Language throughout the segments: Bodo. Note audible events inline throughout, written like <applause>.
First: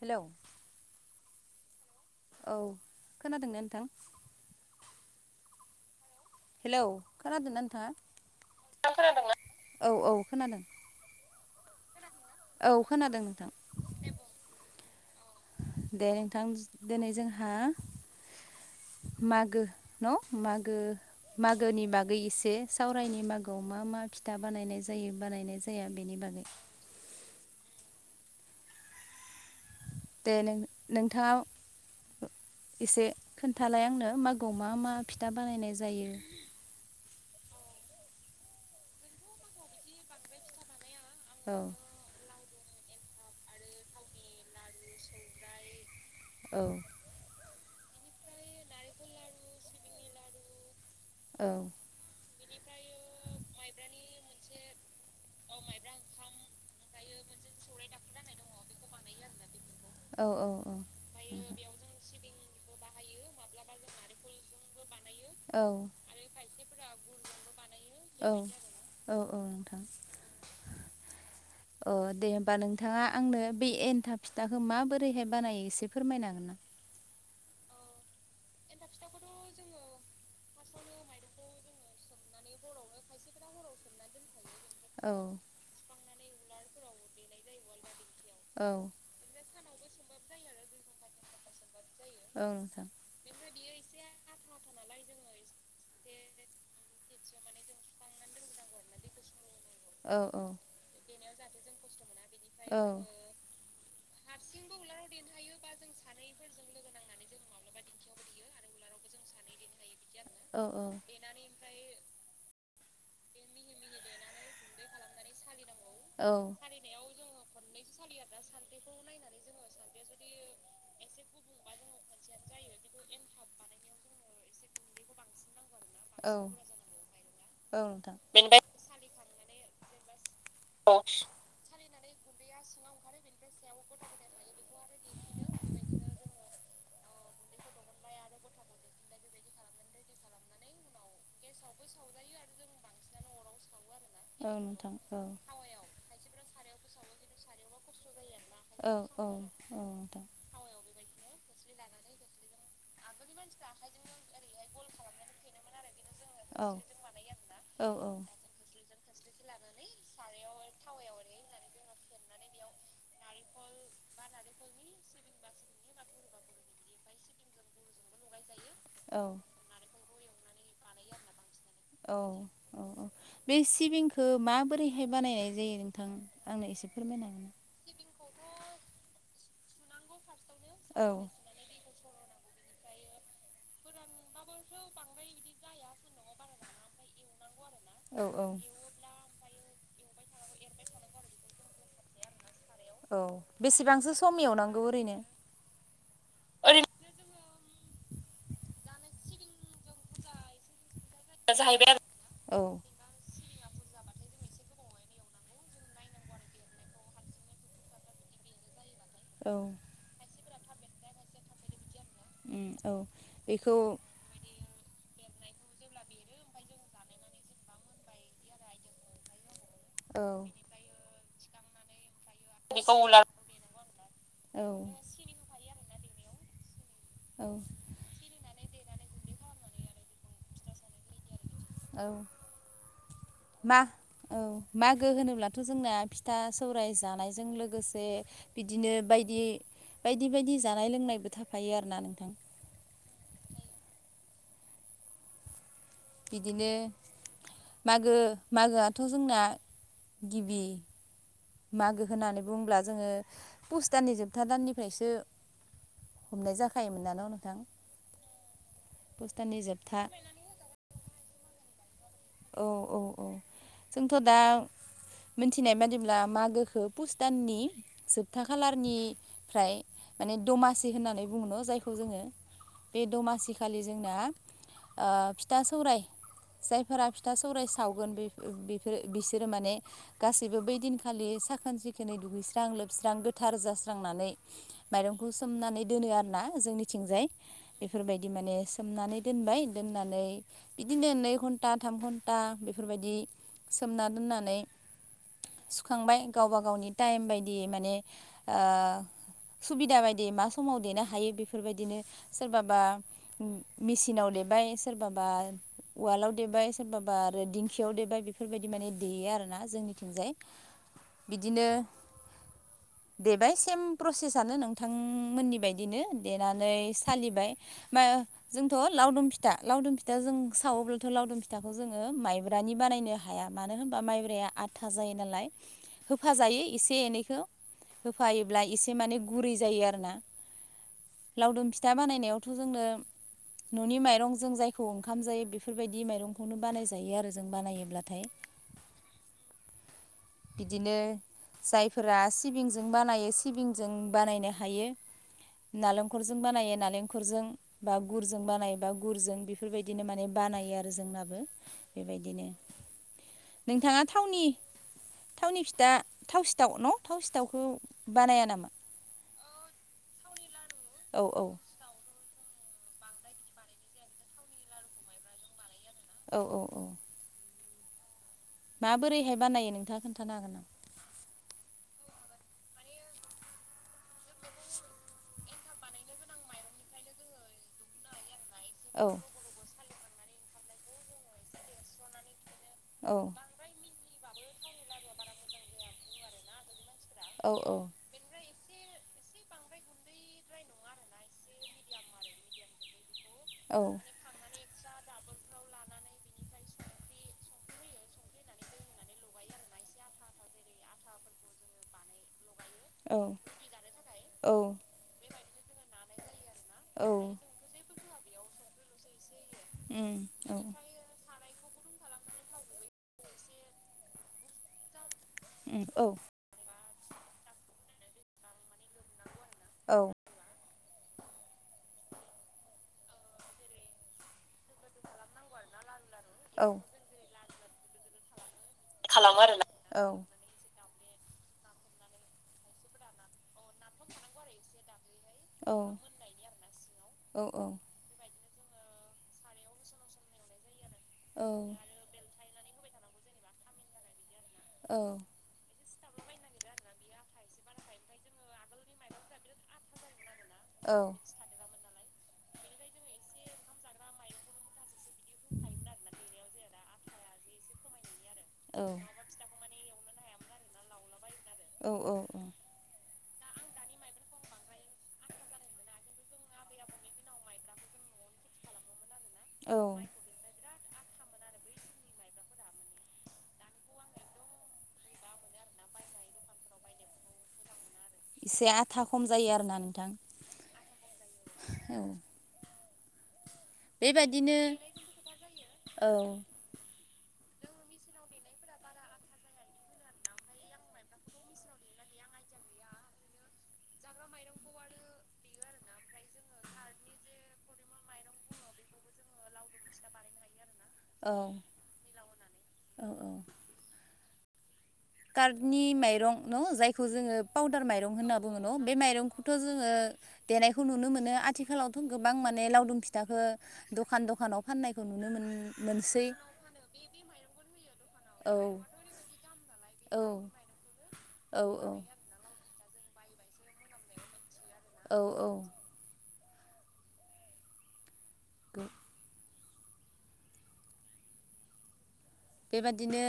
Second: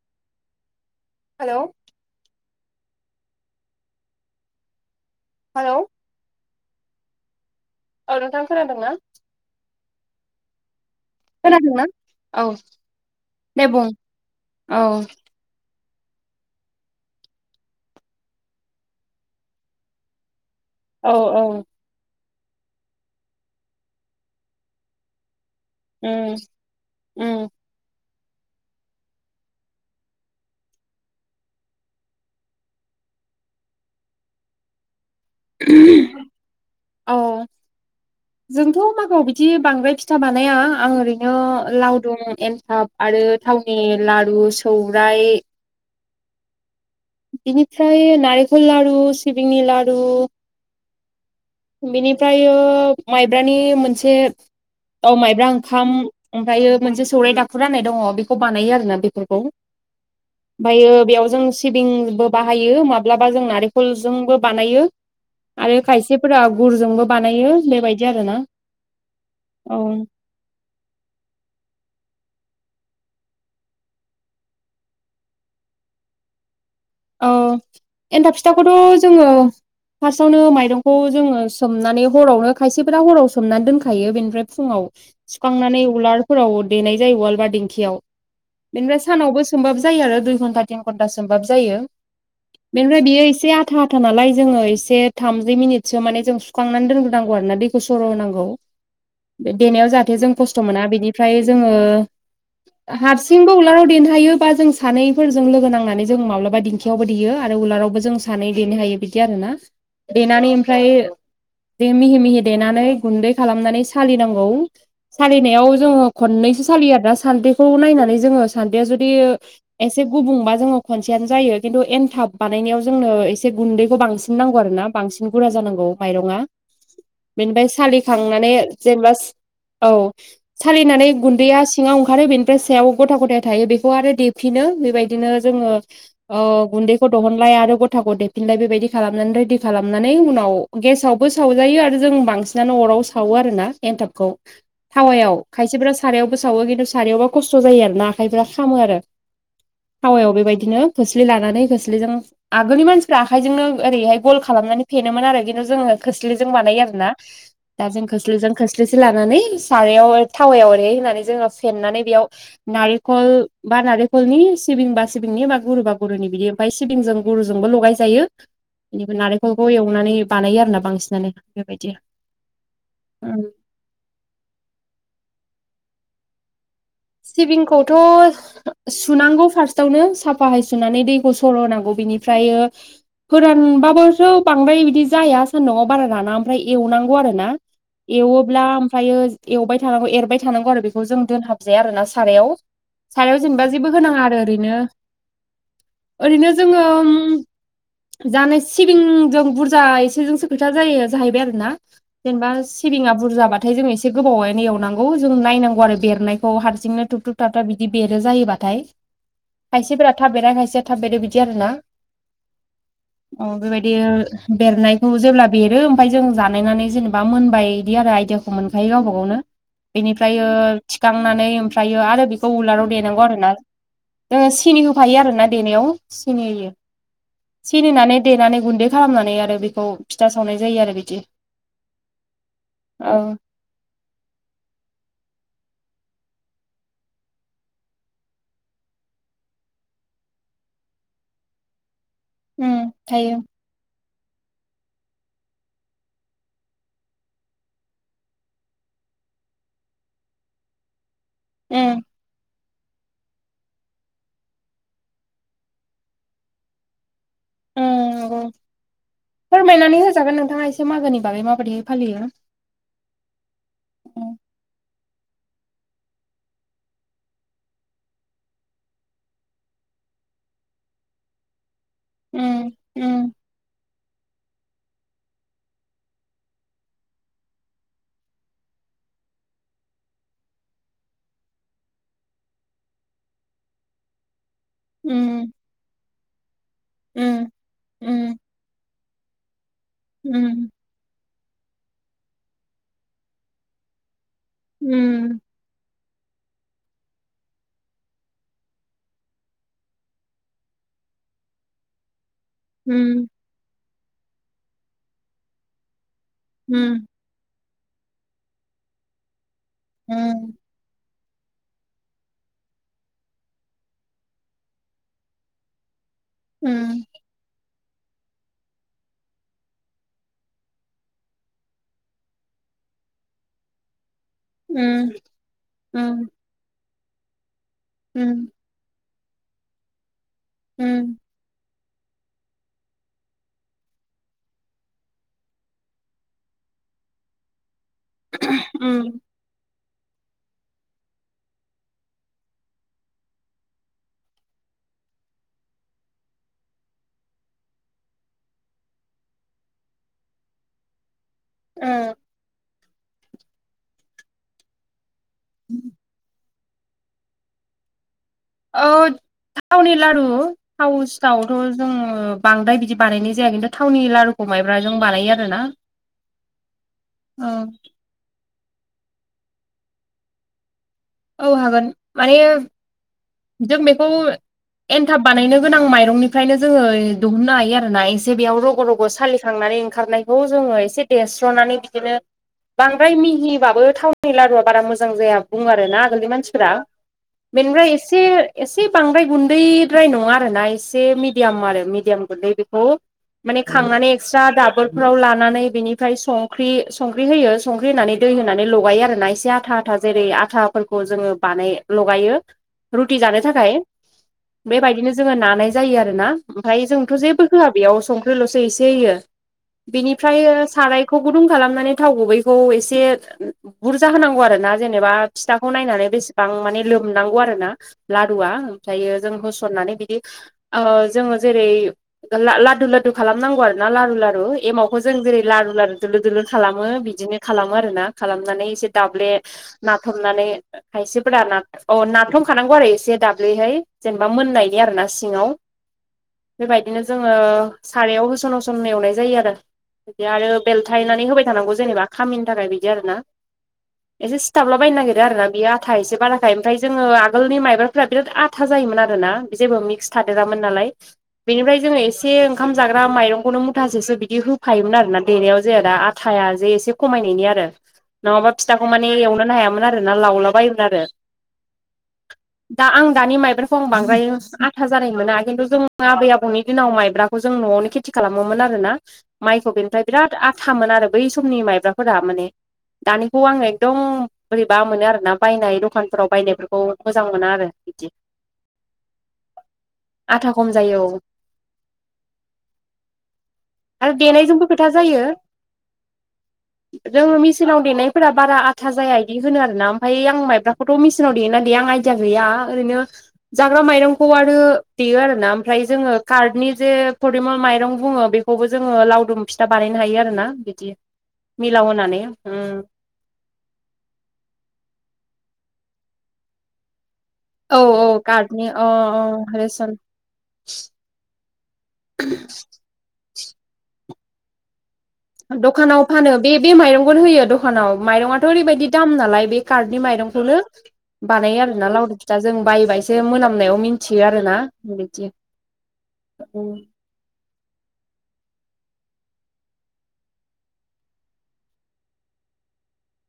हेलौ हेलौ औ खोनादों ने नोंथां? हेलौ हेलौ खोनादों ना औ नोंथां खोनादों ना औ औ खोनादों खोनादों ना औ खोनादों नोंथां औ दे नोंथां दिनै जोंहा मागो न' मागो औ औ मागोनि मागै इसे दे सावरायनि मागोआव मा मा फिथा बानायनाय जायो बानायनाय जाया बेनि उम बागै उम दे नों नोंथाङाव एसे खोनथालाय आंनो मागोआव मा मा फिथा बानायनाय जायो। औ जोंथ' मागोआव बिदि बांद्राय फिथा बानाया आं ओरै दिनो औ लावदुम, एन्थाब आरो थावनि लारु, सौराय औ इनिफ्राय नारेंखल लारु सिबिंनि लारु औ बेनिफ्राय माइब्रानि मोनसे औ माइब्रा ओंखाम ओमफ्रायो मोनसे सौराइ दाखुरा होननाय दङ बेखौ बानायो आरोना बेफोरखौ। औ औ ओमफायो बेयाव जों सिबिंबो बाहायो, माब्लाबा जों नारेंखलजोंबो बानायो। औ आरो खायसे फोरा गुरजोंबो बानायो बेबायदि आरोना। औ औ औ ओ दे होमबा नोंथाङा आंनो बे एनथाब फिथाखौ माबोरैहाय बानायो। एसे फोरमायनो हागोन ना? औ एन्थाब फिथाखौथ' जोङो फार्स्टआवनो माइरंखौ जोङो सोमनानै हरावनो खायसेफोरा हराव सोमनानै दोनखायो बेनिफ्राय फुङाव औ सुखांनानै उलार फोराव देनाय जायो वालबार दिंखियाव औ बेनिफ्राय सानावबो होमबाबो जायो आरो दुइ घन्टा तिन घन्टा सोमबाब जायो। औ नोंथां बेनिफ्राय बियो एसे आथा आथा नालाय जोङो एसे थामजि मिनिटसो माने जों सुखांनानै दोनग्रो नांगौ आरोना दैखौ सर' होनांगौ। देनायाव जाहाथे औ जों औ खस्थ' मोना। बेनिफ्राय जोङो औ हारसिंबो उलाराव देनो हायो बा जों सानैफोरजों लोगो नांनानै जों माब्लाबा दिं खियावबो देयो आरो उलारावबो जों सानै देनो हायो बिदि आरोना। देनानै औ ओमफ्राय औ दे मिहि मिहि देनानै गुन्दै खालामनानै सालिनांगौ। सालिनायाव जोङो औ खननैसो सालियो आरोना सान्द्रिखौ नायनानै जोङो सान्द्रिया जुदि एसे गुबुंबा जोङो खनसेयानो जायो। खिन्थु एनथाब बानायनायाव जोंनो एसे गुन्दैखौ बांसिन नांगौ आरो ना बांसिन गुरा जानांगौ माइरङा। बेनिफ्राय औ नोंथां सालिखांनानै जेनेबा औ सालिनानै बेनिफ्राय गुन्दैया सिङाव ओंखारो बे बे सायाव गथा गथाया थायो बेखौ आरो देफिनो, बेबायदिनो जोङो ओ गुन्दैखौ दहनलाय आरो ग गथाखौ देफिनलाय बेबायदि खालामनानै रेडि खालामनानै उनाव गेसावबो सावजायो आरो जों बांसिनानो अराव आव सावो आरोना एन्थाबखौ। औ थावायाव खायसेफोरा सारायावबो सावो खिन्थु सारायावबा खस्थ' जायो आ ना आखायफोरा खामो आरो। औ औ औ नोंथां थावायाव बेबायदिनो खोस्लि लानानै खोस्लिजों आगो नि मानसिफ्रा आखायजोंनो ओरैहाय गल खालामनानै फेनोमोन आरो, खिन्थु जोङो खोस्लिजों बानायो आरोना। दा औ जों औ खोस्लिजों खोस्लिसे लानानै सारायाव थावायाव ओरै होनानै जोङो फेेननानै बेयाव नारेंखल बा नारेंखलनि सिबिं बा सिबिंनि बा गुरु बा गुरुनि बिदि ओमफ्राय सिबिंजों गुर गुरुजोंबो लगायजायो। बेनिफ्राय औ नारेंखलखौ एवनानै बानायो आरोना बांसिनानो बेबायदि। औ औ औ बे सिबिंखो माबोरैहाय बानायनाय जायो। नोंथां आंनो एसे फोरमायनो हागोन ना सिबिंखौथ' सुनांगौ फार्स्टावनो सा फाहाय सुनानै औ दैखौ सर' होनांगौ बिनिफ्रायो फोरानबाबो थ' बांद्राय बिदि जाया सान्दुंआव बारा राना ओमफ्राय एवनांगौ आरो ना औ औ एवोब्ला ओमफ्रायो एवबाय थानांगौ एरबाय थानांगौ आरो बेखौ जों दोनहाबजाया आरोना सारायाव। औ सारायाव जेनेबा जेबो बेसेबांसो होनाङा सम आरो ओरैनो। एवनांगौ ओरैनो जोङो जानाय सिबिंजों बुरजा एसेजोंसो खोथा जायो। जाहैबाय आरोना जेनेबा आरो औ सिबिङा बुरजाबा थाय जों एसे गोबावैनो एवनांगौ जों नायनांगौ आरो बेरनाय खौ हारसिंनो थुब थुुब थाबथाब बिदि बेरो जायोबाथाय। औ खायसेफोरा थाब बेेरा खाय से थाब बेरो बिदि आरोना। उम औ ओ बेखौ बेबायदि बेरनाय खौ जेब्ला बेरो ओमफ्राय जों जानायनानै जेनेबा मोनबाय इदि आरो आइदियाखौ मोनखायो गावबा गावनो। औ बेनिफ्रायो थिखांनानै ओमफ्रायो आरो बि खौ उलाराव बेखौ देनांगौ उलार आरोना जोङो औ सिनि होफायो आरोना देनायाव सिनि होयो <unintelligible> औ सिनिनानै देनानै गुन्दै खालामनानै आरो बेखौ फिथा सावनाय जायो आरो बिदि। औ औ मा औ मागो होनोब्ला <unintelligible> जोंना फिथा सौराय जानायजों लोगोसे बिदिनो बायदि। बायदि बायदि जानाय लोंनायबो थाफायो आरोना नों। उ थायो। बिदिनो। मागो मागोआथ' जोंना गिबि। उम मागो होननानै बुंब्ला। जोङो पुस दाननि जोबथा दाननिफ्रायसो हमनाय जाखायोमोन नानो। दां <inaudible> उम नंगौ फोरमायनानै होजागोन नोंथाङा एसे मागोनि बागै माबायदि। औ औ औ जोंथ' उम दा। मिथिनाय बादिब्ला मागोखौ पुस दाननि जोबथा खालारनिफ्राय। दमासि होननानै बुङो जायखौ जोङो उम बे उम दमासिखालि। जोंना ओ फिथा सौराय जाय। फोरा फिथा सौराय सावगोन बिसोरो माने गासैबो बैदिनखालि साखोन सि। दुगैस्रां लोबस्रां गोथार जास्रांनानै। माइरंखौ उम सोमनानै दोनो आरोना जोंनिथिंजाय उम बेफोरबायदि उम माने सोमनानै। दोनबाय दोननानै उम बिदिनो नै घन्टा। थाम घन्टा बेफोरबायदि सोमना दोननानै। उम थुखांबाय गावबा गावनि टाइम बायदि माने ओ। सुबिदा बायदि मा समाव देनो हायो बेफोरबायदिनो। सोरबाबा उम मेसिनाव देबाय सोरबाबा उवालाव देबाय। उम सोरबाबा आरो दिंखियाव देबाय बेफोरबायदि माने देयो आर ना जोंनिथिंजाय। उम बिदिनो। देबाइ सेम प्रसेसनो नोंथांमोननि बायदिनो। देनानै उम सालिबाय। जोंथ' लावदुम फिथा लावदुम फिथा जों सावोब्लाथ' लावदुम फिथा। फिथाखौ जोङो माइब्रानि बानायनो हाया मानो होनबा माइब। या उम आथा जायो नालाय होफा जायो एसे एनैखौ होफायोब्ला एसे माने। गुरै जायो आरो ना उम लावदुम फि। फिथा बानायनायावथ' जोंनो न'नि माइरंजों जायखौ ओंखाम जायो बेफोरबायदि माइरंखौ। बेखौनो बानाय जायो आरो जों बानायनायोब्ला। उम <unintelligible> बिदिनो। जायफोरा सिबिंजों बानायो सिबिंजों बानायनो हायो। नालेंखरजों बानायो नालेंखरजों बा गुरजों बानायो बा गुरजों बेफोरबायदिनो माने बा। बानायो आरो जोंनाबो बेबायदिनो नोंथाङा थावनि। थावनि फिथा थाव सिथाव न' थाव सिथावखौ। बानाया नामा औ थावनि लारु औ औ थावसिथावथ' जोङो। बांद्राय बिदि बानायनाय जाया खिन्थु थावनि लारुखौ माइब्राजों बानायो आरो ना। औ औ औ। औ। माबोरैहाय बानायो नोंथाङा खोन्थानो हागोना। औ हागोन माने जों बेखौ एन्थाब। बानायनो गोनां माइरंनिफ्रायनो जोङो दिहुननो हायो आरोना एसे बेयाव रग' रग' सालिखांनानै। खारनाइखौ जोङो एसे देस्रनानै बिदिनो बांद्राइ औ मिहिबाबो जानाइ। नि लारुआ बारा मोजां जाया बुङो आरो ना आगोलनि मानसिफोरा औ बेनिफ्राय एसे। एसे बांद्राय गुन्दैद्राय नङा आरोना एसे मिडियाम आरो मिडियाम गुन्दै बेखौ माने औ खांनानै एक्सट्रा दाबोद फ्राव लानानै बिनिफ्राय संख्रि संख्रि होयो संख्रि होनानै दै होनानै लगायो आरोना एसे आथा आथा जेरै आथा फोरखौ जोङो बाने लगायो रुथि औ जानो थाखाय औ बेबायदिनो जोङो ना नाय जायो आरोना ओमफाय औ जोंथ' जेबो होआ बेयाव संख्रिल'सो एसे होयो बिनिफ्राय सारायखौ गुदुं खालामनानै थाव गुबैखौ एसे बुरजा होनांगौ आरो ना जेनेबा फिथाखौ उम नायनानै बेसेबां माने लोमनांगौ आरो ना लारुआ ओमफ्रायो जों होसननानै औ बिदि ओ जोङो जेरै गोलला लादु लादु खालामनांगौ आरो ना लारु लारु एमावखौ जों जेरै लारु लारु दोलो दोलो औ खालामो बिदिनो खालामो आरो ना खालामनानै एसे दाब्ले औ थायनानै होबाय थानांगौ जेनेबा खामिन जानाय बिदि आरो ना। नाथबनानै खायसेफोरा नाथ अ नाराथ'खानांगौ आरो एसे दाब्लिहाय जेनेबा मोननायनि आरो ना सि जोंआव बेबादिनो जोङो सारायाव होसन हस थुम एवनाय जायो आरो बे आरो बेलथायनानै होबाय थानांगौ जेनेबा खामिन थाखाय बिदि आरो ना एसे सिथाबला बायनो नागेरो आरो ना बियो आथा एसे बाराखाय ओमफ्राय जोङो आगोलनि माइबाफोरा बिराद आथा जायोमोन आरोना जेबो मिक्स थादोरामोन नालाय औ औ बेनिफ्राय जोङो एसे ओंखाम जाग्रा माइरंखौनो मुथासेसो बिदि होफायोमोन आर ना देनायाव जोया दा आटा जे एसे खमायनायनि आरो नङाबा फिथाखौ मानानि एवनो हाया ना लावलाबायोमोन आरो औ दा आं दानि माइब्राखौ आं बांद्राय आथा जानाय मोना खिन्थु जों आबै आबौनि दिनाव माइब्राखौ जों न'आवनो खेथि खालामोमोन आरोना माइखौ औ बेनिफ्राय बिराद आथ थामोन आरो बै समनि माइब्राफोरा माने दानिखौ आङो एकदम बोरैबा मोनो आरोना बायनाय दखानफोराव बायनायफोरखौ मोजां मोना आरो बिदि एसे आथा खम जायो आरो ना नोंथां ‌। आथा खम जायो औ। औ। आरो बेबायदिनो देनायजोंबो खोथा औ जों मिचिनाव देनायफोरा बारा आथा जाया बि होनो आरोना आमफ्राय आं मबखौथ' मेचनाव देा देया आं आइदिया गैया ओरैनो जाग्रा माइरंखौ ख आरो देयो आरोना ओमफ्राय जोङो कार्नि जे फदिमल माइरं बुङो बेखौबो जोङो लाव रुम फिथा बानायनो हायो आरोना बिदि औ मिलाव होनानै उम औ कारनि माइरं न जाय खु जोङो औ पाउदार माइरं औ होनना बुङो कार्डनि न अ बे माइरंखौथ' अ जोङो रेसन देनायखौ नुनो मोनो आथिालावथु गोबां माने लावदुम फिथाखौ दखान दखानाव फाननाय दखानाव फानो बे बे माइरंखौनो होयो दखानाव माइरंआथ' औ ओरैबायदि दाम नालाय बे कार्टनि माइरंखौनो बानायो औ आरोना लावरि फिथा जों बायोबा एसे मोनामनायाव मिथियो आरो ना ‌। औ औ। उम। <unintelligible> बेबादिनो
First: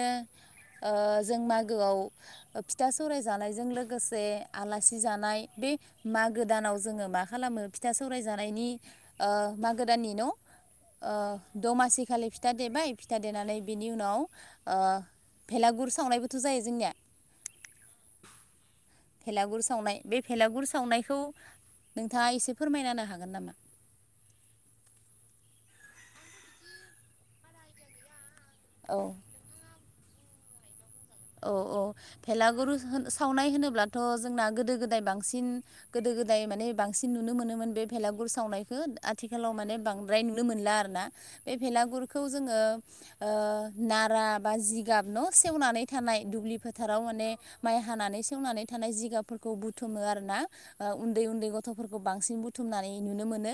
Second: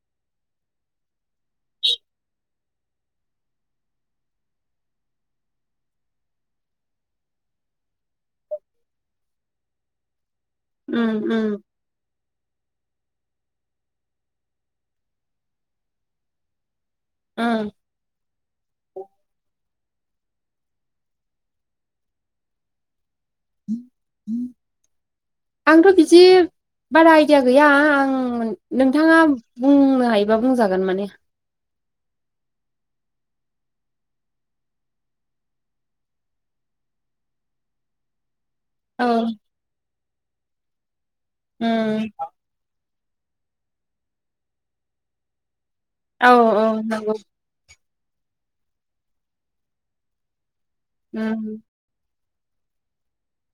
ओ जों मागोआव फिथा सौराय जानायजों लोगोसे आलासि जानाय बे बि मागो दानाव जोङो मा खालामो फिथा सौराय जानायनि ओ मागो दाननि न' ओ उम उम दमासि खालि फिथा देबाय फिथा देनानै बि इ उनाव भेलागुर सावनायबोथ' जायो जोंनिया उम भेलागुर सावनाय बे भेलागुर सावनायखौ नोंथाङा एसे फोरमायनानो हाग हागोन नामा? आंथ' बिदि बारा आइदिया गैया आं औ नोंथाङा बुं नो हायोबा बुंजागोन माने अ अ भेलागुरु सावनाय होनोब्लाथ' जोंना गोदो गोदाय बांसिन गोदो गोदाय बे बांसिन नुनो मोनोमोन बे भेलागुर सावनाय औ आथिखालाव माने बांद्राय नुनो मोनला आरोना बे उम भेलागुरखौ जोङो ओ नारा बा जिगाब न' सेवनानै थानाय औ दुब्लि औ फोथाराव नंगौ माने माइ थानानै सेवनानै थानाय जिगाफोरखौ बुथुमो आरोना उन्दै उन्दै उम गथ'फोरखौ बांसिन बांसिन बुथुमनानै नुनो मोनो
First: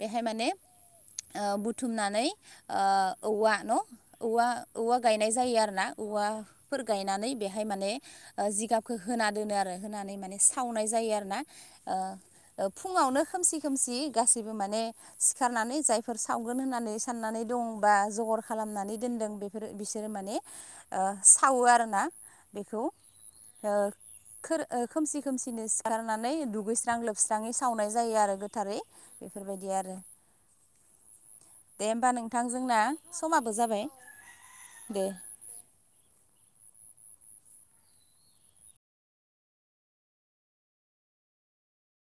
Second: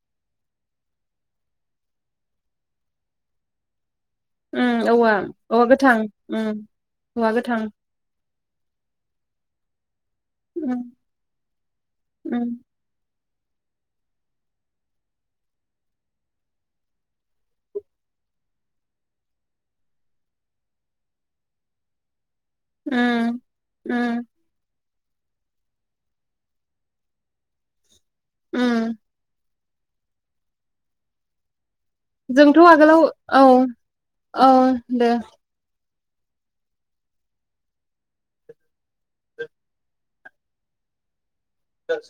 बेहाय माने ओ बुथुमनानै ओ औवा न' औवा उम औवा गायनाय जायो औवा आरो ना गोथां औवा उम फोर औवा गायनानै गोथां बेहाय माने जिगाबखौ होना दोनो आरो। होनानै माने उम सावनाय जायो आरो ना उम फुङावनो खोमसि खोमसि गाससिबो माने सिखारनानै जायफोर सावगोन होननानै साननानै दंबा ज खालामनानै दोनदों बेफोर बिसोरो माने सावो आरोना। बेखौ उम ओ उम थोर ओ खोमसि खोमसिनो सिखारनानै दुगैस्रां लोबस्राङै सावनाय जायो आरो उम गोथारै बेफोरबायदि आरो। दे होमबा नोंथां जोंथ' जोंना आगोलाव औव समाबो जाबाय औव दे दं।